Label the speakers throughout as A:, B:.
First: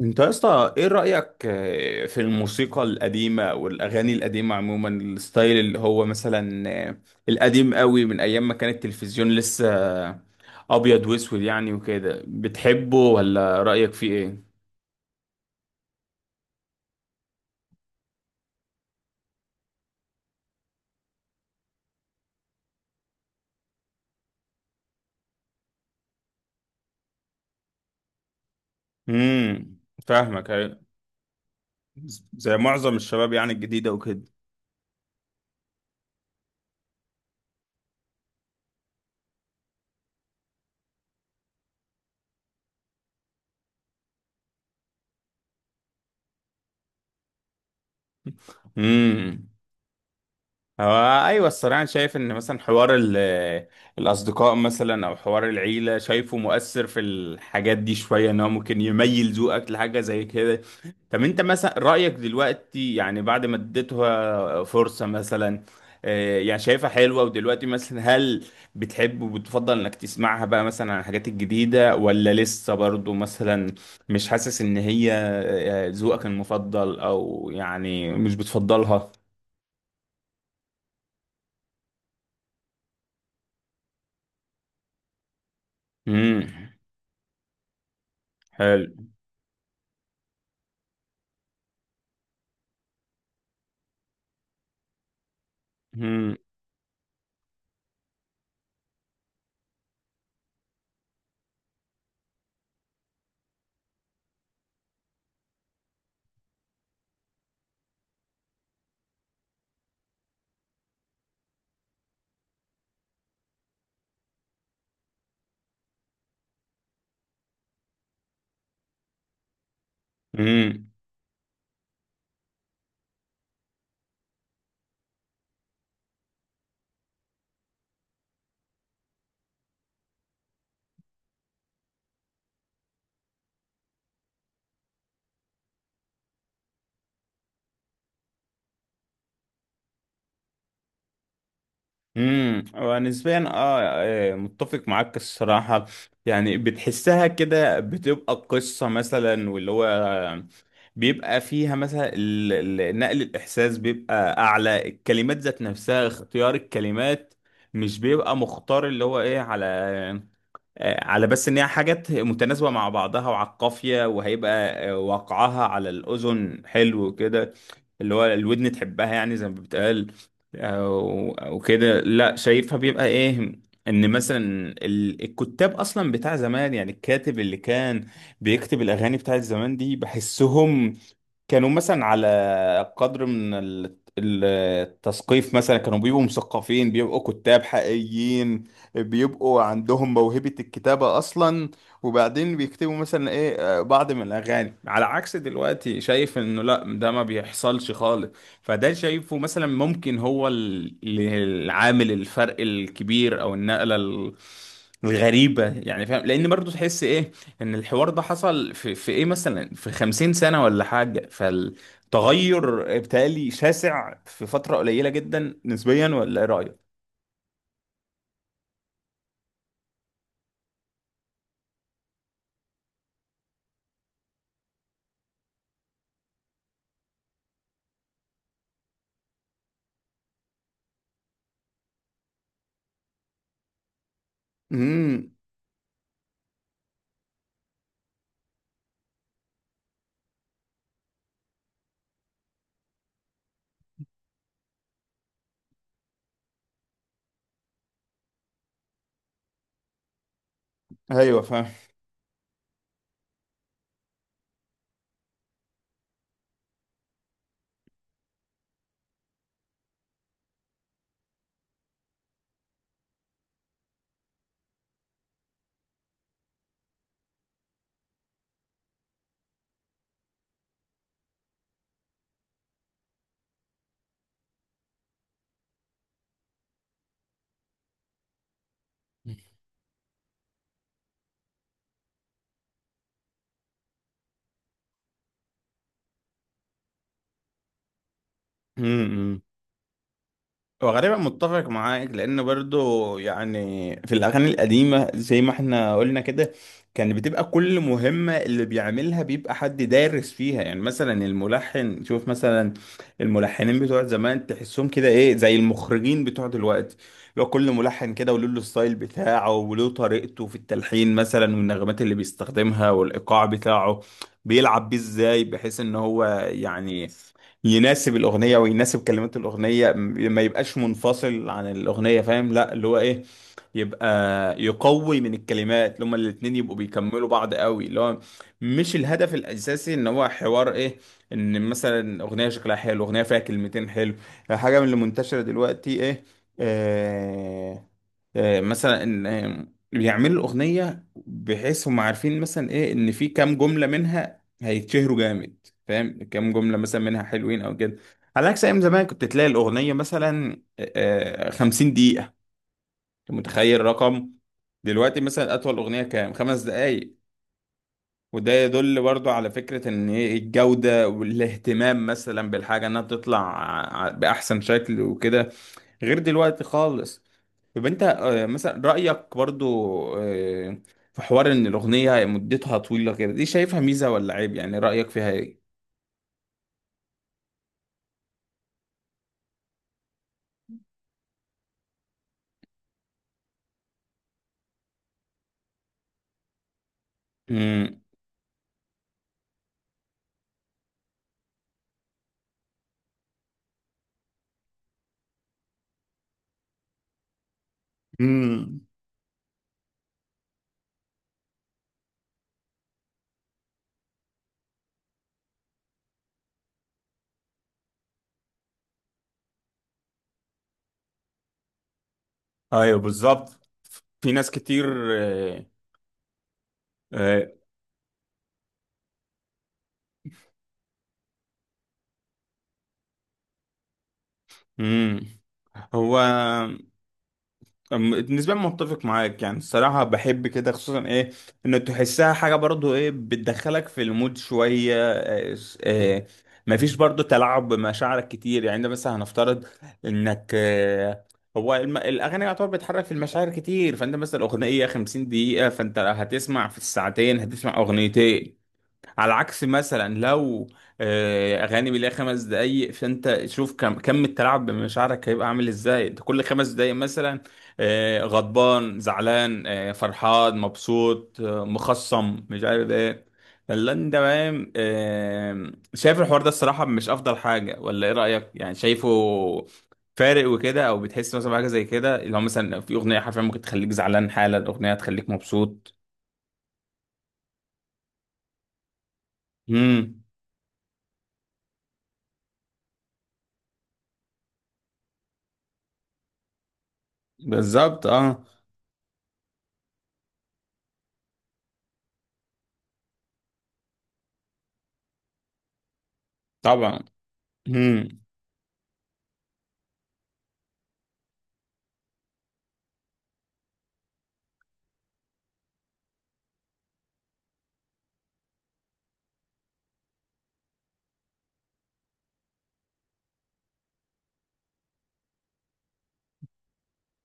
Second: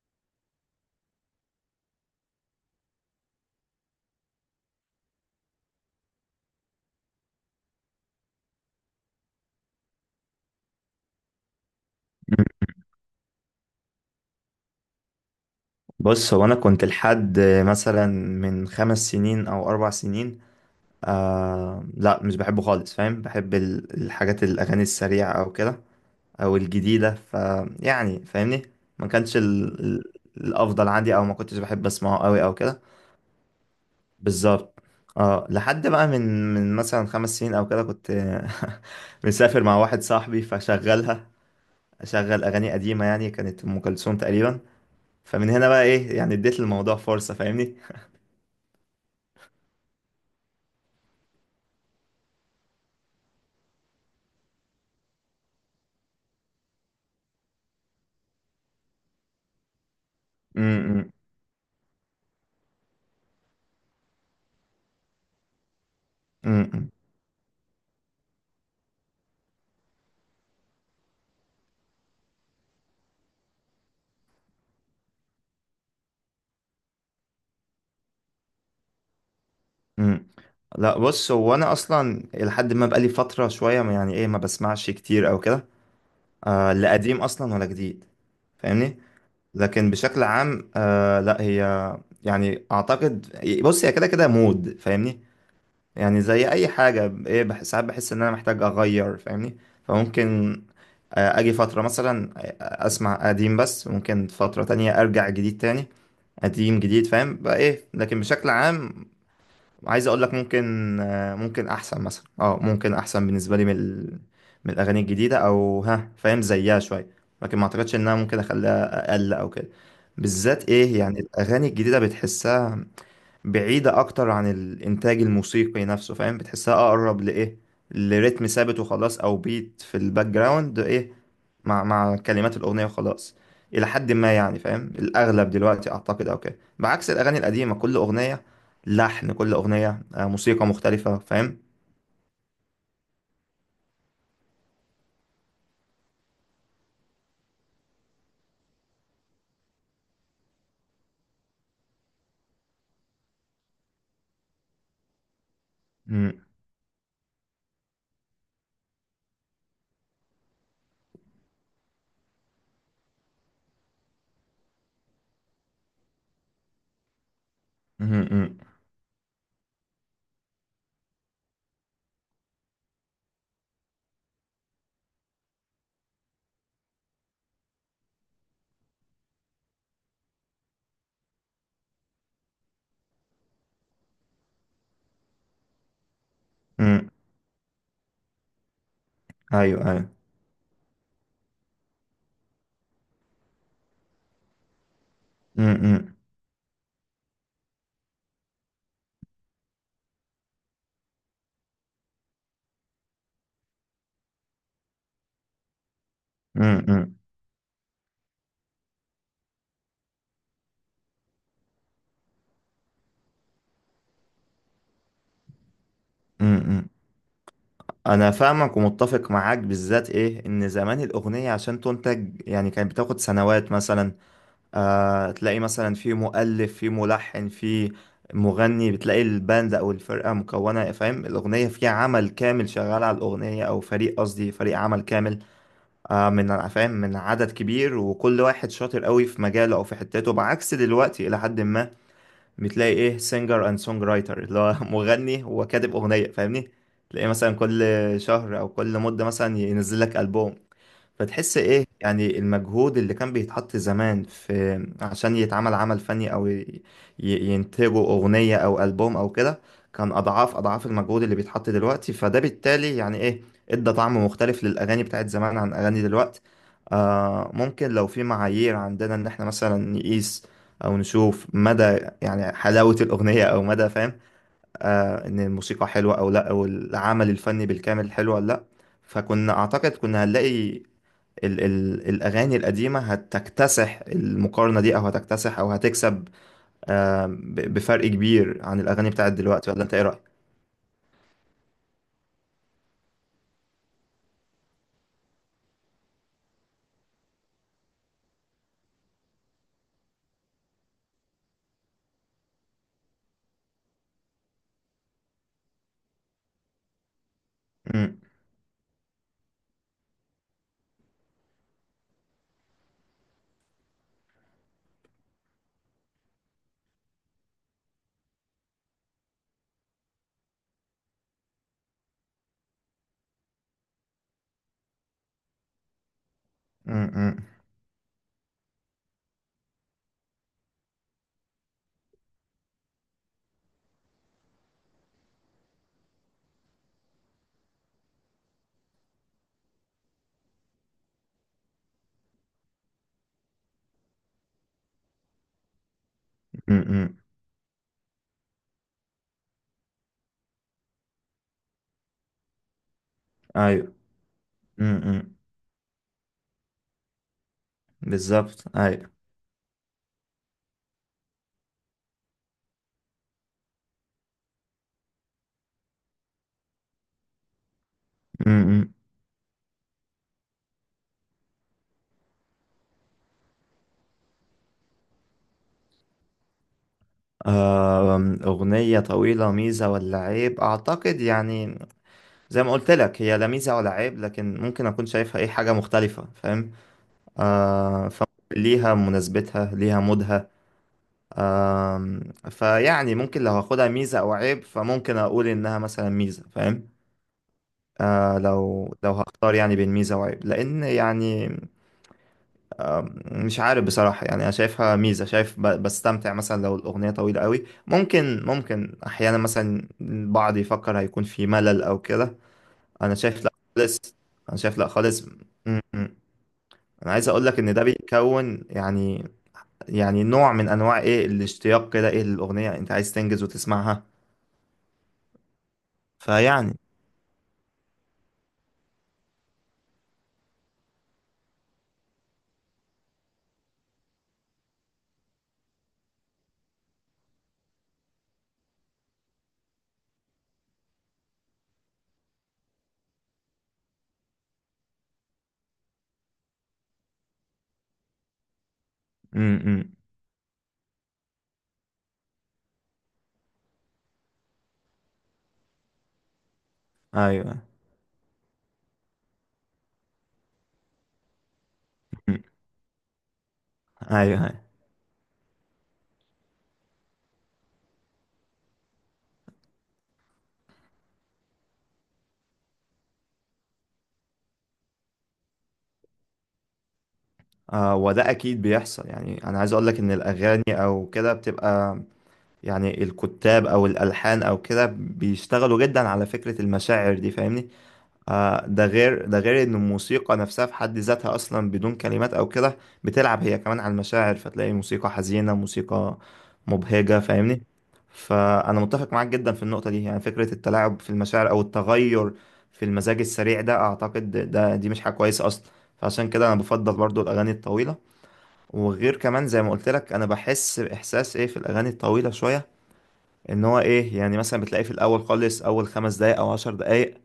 A: انت يا اسطى ايه رأيك في الموسيقى القديمة والاغاني القديمة عموما الستايل اللي هو مثلا القديم قوي من ايام ما كان التلفزيون لسه آه، ابيض واسود يعني وكده،
B: مم.
A: بتحبه ولا رأيك فيه ايه؟
B: بص، هو انا كنت لحد مثلا من خمس سنين او اربع سنين، آه لا مش بحبه خالص، فاهم؟ بحب الحاجات، الاغاني السريعه او كده، او الجديده. ف يعني فاهمني، ما كانش
A: امم فاهمك أيوة.
B: الافضل عندي، او ما كنتش بحب اسمعه قوي او
A: زي
B: كده.
A: معظم الشباب يعني الجديدة وكده.
B: بالظبط. اه، لحد بقى من مثلا خمس سنين او كده، كنت مسافر مع واحد صاحبي، فشغلها، اشغل اغاني قديمه، يعني كانت ام كلثوم تقريبا. فمن هنا بقى ايه، يعني اديت الموضوع فرصه، فاهمني.
A: امم هو ايوه الصراحه، أنا شايف ان مثلا حوار الاصدقاء مثلا او حوار العيله شايفه مؤثر في الحاجات دي شويه، ان هو ممكن يميل ذوقك لحاجه زي كده.
B: امم،
A: طب انت مثلا رايك دلوقتي يعني بعد ما اديتها فرصه مثلا،
B: امم.
A: يعني شايفها
B: امم،
A: حلوه ودلوقتي مثلا هل بتحب وبتفضل انك تسمعها بقى مثلا عن الحاجات الجديده، ولا لسه برضو مثلا مش حاسس ان هي ذوقك المفضل، او يعني مش بتفضلها؟
B: امم. لا، بص، هو انا اصلا لحد ما بقالي فتره شويه يعني ايه، ما بسمعش كتير او كده.
A: امم
B: آه لا، قديم اصلا ولا جديد، فاهمني.
A: حلو.
B: لكن بشكل عام، آه لا، هي يعني اعتقد، بص، هي كده كده مود، فاهمني. يعني
A: امم
B: زي اي حاجه ايه ساعات بحس ان انا محتاج اغير، فاهمني. فممكن آه اجي فتره مثلا اسمع قديم، بس ممكن فتره تانية ارجع جديد تاني. قديم جديد، فاهم بقى ايه. لكن بشكل عام، عايز اقول لك، ممكن احسن مثلا، اه ممكن احسن بالنسبه لي من من الاغاني الجديده، او ها فاهم، زيها شويه. لكن ما اعتقدش انها ممكن اخليها اقل او كده. بالذات
A: امم
B: ايه، يعني الاغاني الجديده بتحسها بعيدة أكتر عن الإنتاج الموسيقي نفسه، فاهم؟ بتحسها أقرب لإيه، لريتم ثابت وخلاص، أو بيت في الباك جراوند، إيه، مع كلمات الأغنية وخلاص. إلى حد ما يعني، فاهم، الأغلب دلوقتي أعتقد، أو كده، بعكس الأغاني القديمة، كل أغنية لحن، كل أغنية آه، موسيقى مختلفة، فاهم؟
A: ونسبيا متفق معاك الصراحه. يعني بتحسها كده بتبقى قصه مثلا، واللي هو بيبقى فيها مثلا نقل الاحساس بيبقى اعلى، الكلمات ذات نفسها،
B: مم،
A: اختيار الكلمات مش بيبقى مختار اللي هو ايه على على بس ان هي حاجات متناسبه مع بعضها وعلى القافيه، وهيبقى وقعها على الاذن حلو كده،
B: مم.
A: اللي هو
B: مم،
A: الودن تحبها يعني زي ما بتقال او كده. لا، شايفها بيبقى ايه، ان مثلا الكتاب اصلا بتاع زمان، يعني الكاتب اللي كان بيكتب الاغاني بتاعت زمان دي بحسهم كانوا مثلا على قدر من التثقيف، مثلا كانوا بيبقوا مثقفين،
B: مم.
A: بيبقوا كتاب حقيقيين، بيبقوا
B: أيوه، أيوه.
A: عندهم موهبة الكتابة أصلا. وبعدين بيكتبوا مثلا إيه، بعض من الأغاني، على عكس
B: مم،
A: دلوقتي.
B: مم.
A: شايف إنه لأ، ده ما بيحصلش خالص. فده شايفه مثلا ممكن هو العامل، الفرق الكبير، او النقله الغريبه، يعني فاهم، لان برضو
B: مم،
A: تحس
B: مم،
A: ايه ان الحوار ده حصل في ايه مثلا في 50 سنه ولا حاجه، فالتغير بتالي شاسع في فتره قليله جدا نسبيا، ولا ايه رايك؟
B: مم. انا فاهمك ومتفق معاك، بالذات ايه ان زمان الاغنيه عشان تنتج يعني كانت بتاخد سنوات مثلا. آه، تلاقي مثلا في مؤلف، في ملحن، في مغني، بتلاقي الباند او الفرقه مكونه، فاهم، الاغنيه فيها عمل كامل شغال على الاغنيه، او فريق، قصدي فريق عمل
A: امم
B: كامل، آه، من فاهم، من عدد كبير، وكل واحد شاطر قوي في مجاله او في حتته، بعكس دلوقتي الى حد ما. بتلاقي ايه سينجر اند سونج رايتر، اللي هو مغني وكاتب اغنيه، فاهمني. تلاقي مثلا كل شهر او كل مده مثلا ينزل لك البوم.
A: ايوه
B: فتحس
A: فاهم.
B: ايه، يعني المجهود اللي كان بيتحط زمان في عشان يتعمل عمل فني، او ينتجوا اغنية او البوم او كده، كان اضعاف اضعاف المجهود اللي بيتحط دلوقتي. فده بالتالي يعني ايه ادى طعم مختلف للاغاني بتاعت زمان عن اغاني دلوقتي. آه، ممكن لو في معايير عندنا ان احنا مثلا نقيس او نشوف مدى يعني حلاوة الاغنية، او مدى فاهم، آه، ان الموسيقى حلوه او لا، او العمل الفني بالكامل حلو ولا لا، فكنا اعتقد كنا هنلاقي ال ال الاغاني القديمه هتكتسح المقارنه دي، او هتكتسح، او هتكسب آه، بفرق كبير عن الاغاني بتاعت
A: امم
B: دلوقتي. ولا انت ايه رايك؟
A: هو غالبا متفق معاك، لان برضو يعني في الاغاني القديمه زي ما احنا قلنا كده، كان بتبقى كل مهمه اللي بيعملها بيبقى حد دارس فيها. يعني مثلا الملحن، شوف مثلا الملحنين بتوع زمان، تحسهم كده ايه زي المخرجين بتوع دلوقتي، لو كل ملحن
B: مم،
A: كده وله الستايل بتاعه وله طريقته في التلحين مثلا، والنغمات اللي بيستخدمها والايقاع بتاعه بيلعب بيه ازاي، بحيث ان هو يعني يناسب الاغنيه ويناسب كلمات الاغنيه، ما يبقاش منفصل عن الاغنيه، فاهم؟ لا، اللي هو ايه، يبقى يقوي من الكلمات، اللي هما الاتنين يبقوا
B: مم.
A: بيكملوا
B: مم،
A: بعض قوي. اللي هو مش الهدف الاساسي ان هو حوار ايه، ان مثلا اغنيه شكلها حلو، اغنيه فيها كلمتين حلو، حاجه من اللي منتشره دلوقتي ايه. آه مثلا ان بيعملوا الاغنيه بحيث هم عارفين مثلا ايه ان في كام جمله منها هيتشهروا جامد، فاهم، كام جملة
B: مم،
A: مثلا
B: مم.
A: منها حلوين أو كده. على عكس أيام زمان كنت تلاقي الأغنية مثلا 50 دقيقة، أنت متخيل
B: ايوه.
A: رقم؟
B: مم،
A: دلوقتي
B: مم.
A: مثلا أطول أغنية كام؟ 5 دقايق. وده
B: بالظبط،
A: يدل
B: ايوه.
A: برضو على فكرة إن إيه الجودة والاهتمام مثلا بالحاجة، إنها تطلع بأحسن شكل وكده، غير دلوقتي خالص. طب أنت
B: مم،
A: مثلا
B: مم.
A: رأيك برضو آه، في حوار إن الأغنية مدتها طويلة كده، دي شايفها ميزة ولا عيب؟ يعني رأيك فيها إيه؟
B: آم، أغنية طويلة ميزة ولا عيب؟ أعتقد يعني زي ما قلت لك، هي لا ميزة ولا عيب، لكن ممكن أكون شايفها إيه، حاجة مختلفة، فاهم؟ آه، فليها مناسبتها، ليها مودها. آه، فيعني ممكن لو هاخدها ميزة أو عيب، فممكن أقول إنها مثلا ميزة، فاهم؟ آه،
A: مم.
B: لو لو هختار يعني بين ميزة وعيب، لأن يعني مش عارف بصراحة، يعني أنا شايفها ميزة، شايف بستمتع مثلا لو الأغنية طويلة قوي. ممكن، ممكن أحيانا مثلا البعض يفكر هيكون في ملل أو كده،
A: ايوه
B: أنا شايف لأ
A: بالظبط.
B: خالص.
A: في ناس
B: أنا شايف
A: كتير.
B: لأ خالص.
A: آه،
B: م، م. أنا عايز أقول
A: آه،
B: لك إن ده بيكون يعني، يعني نوع من انواع ايه الاشتياق كده، ايه، للاغنيه، انت عايز تنجز وتسمعها.
A: امم هو
B: فيعني،
A: أم- نسبيا متفق معاك، يعني الصراحه بحب كده، خصوصا ايه ان تحسها حاجه برضو ايه بتدخلك في المود شويه، مفيش برضو تلاعب بمشاعرك كتير. يعني انت مثلا هنفترض انك هو الاغاني يعتبر بتحرك في المشاعر كتير، فانت مثلا اغنيه 50 دقيقه، فانت هتسمع في الساعتين هتسمع اغنيتين، على عكس
B: امم.
A: مثلا لو اغاني بيلاقي 5 دقايق، فانت شوف كم التلاعب بمشاعرك هيبقى عامل ازاي، انت كل 5 دقايق مثلا
B: ايوه.
A: غضبان زعلان، فرحان مبسوط،
B: مم.
A: مخصم، مش عارف ايه. فاللي انت
B: ايوه، ايوه.
A: فاهم، شايف الحوار ده الصراحة مش افضل حاجة، ولا ايه رأيك؟ يعني شايفه فارق وكده، او بتحس مثلا بحاجة زي كده، اللي هو مثلا في اغنية حرفيا ممكن تخليك زعلان، حالا اغنية تخليك مبسوط.
B: آه، وده اكيد بيحصل، يعني انا عايز اقول لك ان
A: امم
B: الاغاني او كده بتبقى، يعني الكتاب او الالحان او كده بيشتغلوا جدا على فكره المشاعر دي، فاهمني.
A: بالظبط اه.
B: آه، ده غير، ده غير ان الموسيقى نفسها في حد ذاتها اصلا بدون كلمات او كده بتلعب هي كمان على المشاعر، فتلاقي موسيقى حزينة، موسيقى
A: طبعا.
B: مبهجة، فاهمني.
A: امم
B: فانا متفق معاك جدا في النقطة دي، يعني فكرة التلاعب في المشاعر او التغير في المزاج السريع ده، اعتقد ده دي مش حاجة كويسة اصلا. فعشان كده انا بفضل برضو الاغاني الطويلة. وغير كمان زي ما قلت لك، انا بحس باحساس ايه في الاغاني الطويلة شوية، ان هو ايه، يعني مثلا بتلاقي في الاول خالص، اول خمس دقايق او عشر دقايق،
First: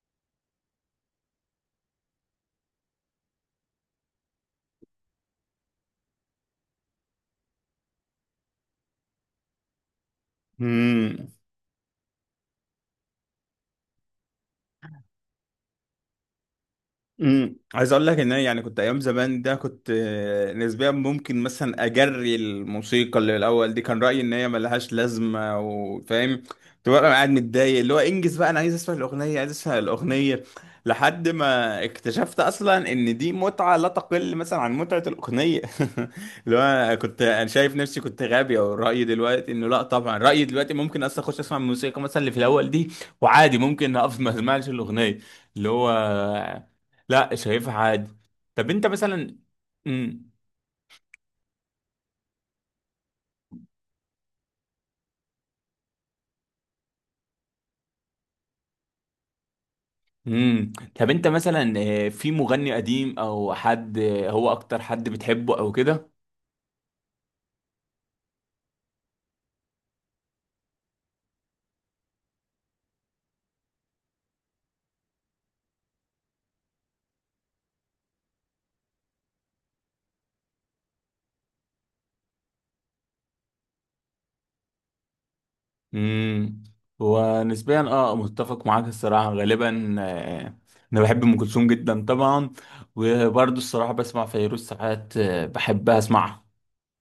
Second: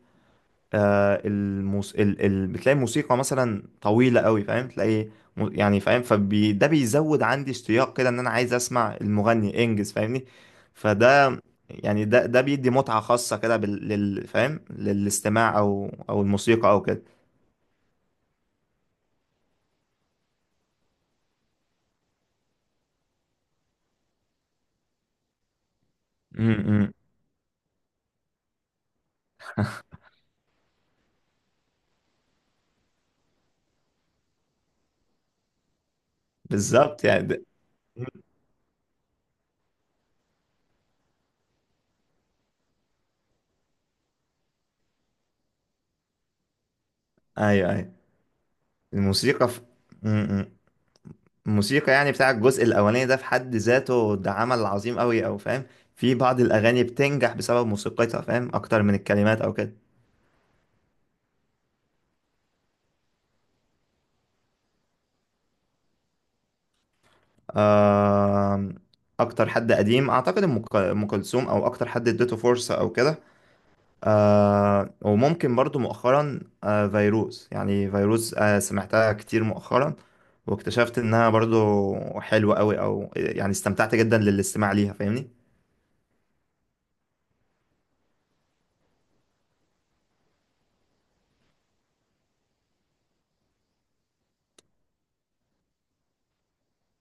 B: آه بتلاقي موسيقى مثلا طويلة قوي، فاهم، تلاقي يعني فاهم، ده بيزود عندي اشتياق كده، ان انا عايز اسمع المغني انجز، فاهمني.
A: امم
B: فده يعني، ده ده بيدي متعة خاصة كده فاهم، للاستماع او او الموسيقى او كده.
A: عايز اقول لك ان انا يعني كنت ايام زمان ده، كنت نسبيا ممكن مثلا اجري الموسيقى اللي الاول دي، كان رايي ان هي ملهاش لازمه، وفاهم،
B: امم.
A: تبقى انا قاعد متضايق اللي هو انجز بقى، انا عايز اسمع الاغنيه عايز اسمع الاغنيه. لحد ما اكتشفت اصلا ان دي متعه لا تقل مثلا عن متعه الاغنيه. اللي هو أنا
B: بالظبط
A: كنت
B: يعني ده...
A: انا شايف نفسي كنت غبي، او رايي دلوقتي انه لا، طبعا رايي دلوقتي ممكن اصلا اخش اسمع الموسيقى مثلا اللي في الاول دي، وعادي ممكن اقف ما اسمعش الاغنيه، اللي هو لا
B: ايوه،
A: شايفها
B: ايوه.
A: عادي. طب انت مثلا.
B: الموسيقى في...
A: امم
B: امم. الموسيقى يعني بتاع الجزء الاولاني ده في حد ذاته، ده عمل عظيم قوي، او فاهم في بعض الاغاني بتنجح بسبب موسيقتها، فاهم، اكتر من الكلمات او كده.
A: امم طب انت مثلا في مغني قديم او حد هو اكتر حد بتحبه او كده؟
B: آم، اكتر حد قديم اعتقد أم كلثوم، او اكتر حد اديته فرصه او كده. آه، وممكن برضو مؤخرا آه، فيروز، يعني فيروز آه، سمعتها كتير مؤخرا، واكتشفت انها برضو حلوة قوي، او يعني استمتعت جدا للاستماع ليها، فاهمني.
A: امم ونسبيا متفق معاك الصراحه غالبا. انا بحب ام كلثوم جدا طبعا، وبرضه الصراحه بسمع فيروز ساعات، بحب اسمعها.